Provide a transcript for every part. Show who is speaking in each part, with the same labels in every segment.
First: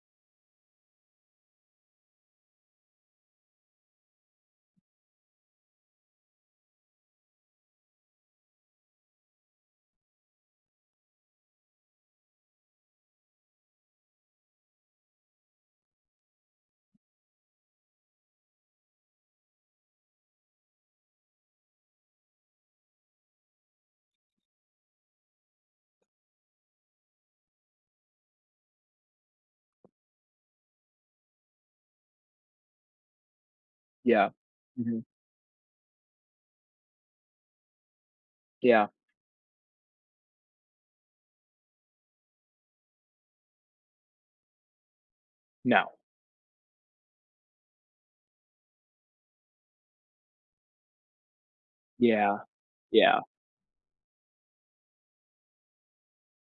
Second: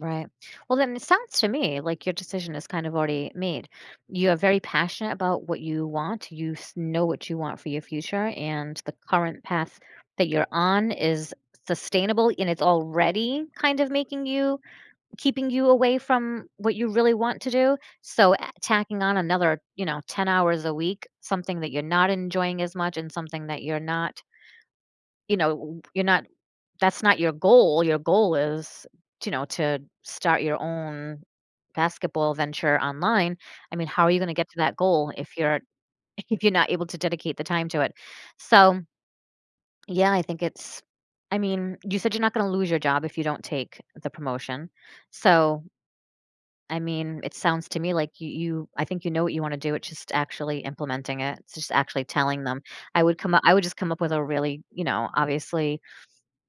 Speaker 1: Right. Well, then it sounds to me like your decision is kind of already made. You are very passionate about what you want, you s know what you want for your future, and the current path that you're on is sustainable, and it's already kind of making you keeping you away from what you really want to do, so, eh, tacking on another, you know, 10 hours a week, something that you're not enjoying as much and something that you're not you know, w you're not that's not your goal. Your goal is, to know, to start your own basketball venture online. I mean, how are you
Speaker 2: Yeah,
Speaker 1: gonna get to that
Speaker 2: mhm.
Speaker 1: goal if you're if if you're not able to dedicate the time to it? So
Speaker 2: Yeah.
Speaker 1: yeah, I think it's I mean, you said you're not gonna lose your job if you don't take the promotion, so
Speaker 2: No.
Speaker 1: I mean, it sounds to me like you you I think you know what you wanna do, it's just actually implementing it, it's just actually
Speaker 2: Yeah.
Speaker 1: telling them. I would
Speaker 2: Yeah.
Speaker 1: come u I would just come up with a really, you know, obviously,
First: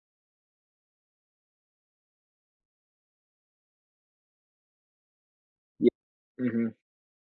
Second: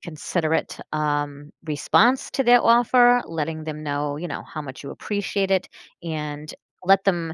Speaker 1: considerate, um, response to their offer, letting them know, you know, how much you appreciate it,
Speaker 2: Yeah,
Speaker 1: and
Speaker 2: mhm.
Speaker 1: let them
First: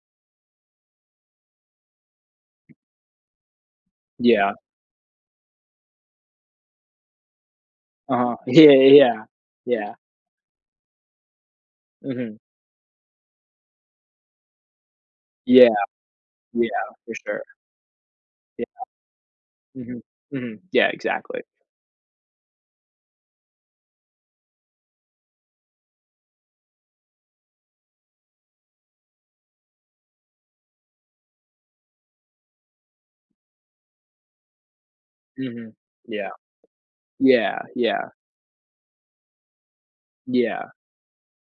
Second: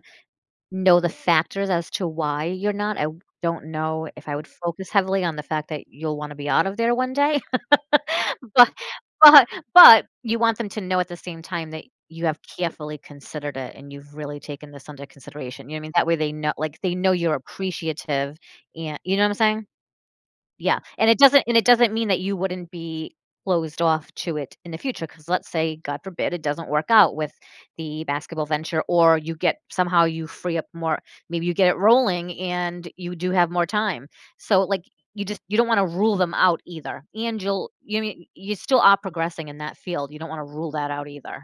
Speaker 1: know the factors as to why you're not I don't know if I would
Speaker 2: Yeah.
Speaker 1: focus heavily on the fact that you'll wanna be out of there one day.
Speaker 2: Uh-huh.
Speaker 1: But
Speaker 2: Yeah, yeah, yeah.
Speaker 1: but
Speaker 2: Yeah.
Speaker 1: but you want them to know at the same time that you have
Speaker 2: Mhm.
Speaker 1: carefully considered it, and you've really taken this under
Speaker 2: Yeah.
Speaker 1: consideration, you know I mean? That way they kno
Speaker 2: Yeah,
Speaker 1: like, they know
Speaker 2: for
Speaker 1: you're
Speaker 2: sure.
Speaker 1: appreciative,
Speaker 2: Yeah.
Speaker 1: a you know what I'm saying?
Speaker 2: Mhm. Mhm.
Speaker 1: Yeah,
Speaker 2: Yeah,
Speaker 1: and it
Speaker 2: exactly.
Speaker 1: doesn't and it doesn't mean that you wouldn't be closed off to it in the future, 'cause let's say, god forbid, it doesn't work out with the basketball venture or you get somehow you free up more Maybe you get it rolling and you do have more time. So like, you just you don't
Speaker 2: Mhm,
Speaker 1: wanna rule
Speaker 2: yeah.
Speaker 1: them out either, and
Speaker 2: Yeah,
Speaker 1: you'll you
Speaker 2: yeah.
Speaker 1: mean you still are progressing in that field, you don't wanna
Speaker 2: Yeah.
Speaker 1: rule that out either.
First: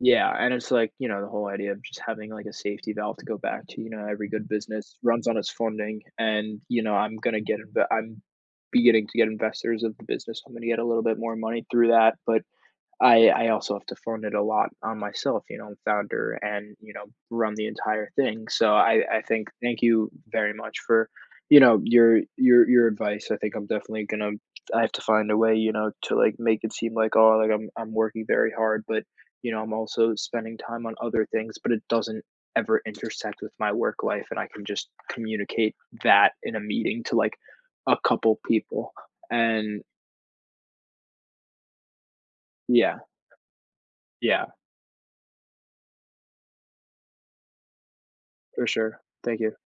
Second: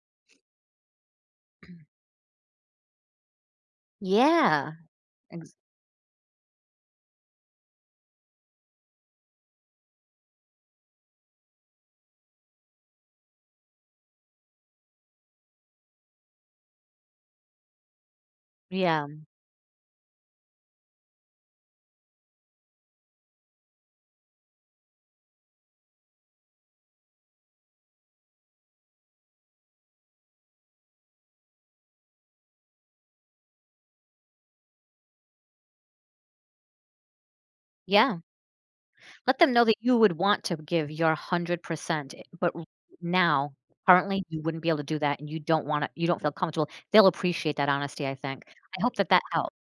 Speaker 2: Yeah, and it's like, you know, the whole idea of just having, like, a safety valve to go back to, you know, every good
Speaker 1: Yeah,
Speaker 2: business runs on its
Speaker 1: ex
Speaker 2: funding and, you know, I'm gonna get it I'm beginning to get investors of the business. I'm gonna get a little bit more money through that, but I I also have to fund it a lot on myself, you know, founder and, you know, run the entire thing, so I
Speaker 1: Yeah,
Speaker 2: I
Speaker 1: mm.
Speaker 2: think thank you very much for, you know, your your your advice. I think I'm definitely gonna I have to find a way, you know, to, like, make it seem like, oh, like, I'm I'm working very hard, but, you know, I'm also spending time on other things, but it doesn't ever intersect with my work life, and I can just communicate that in a meeting to, like, a
Speaker 1: Yeah.
Speaker 2: couple people,
Speaker 1: Let them know that
Speaker 2: and
Speaker 1: you would want to give your 100% eh but r
Speaker 2: Yeah.
Speaker 1: now, currently, you
Speaker 2: Yeah.
Speaker 1: wouldn't be able to do that and you don't wanna you don't feel comfortable. They'll appreciate that honesty, I think.
Speaker 2: For
Speaker 1: I hope
Speaker 2: sure.
Speaker 1: that that
Speaker 2: Thank
Speaker 1: helped.
Speaker 2: you.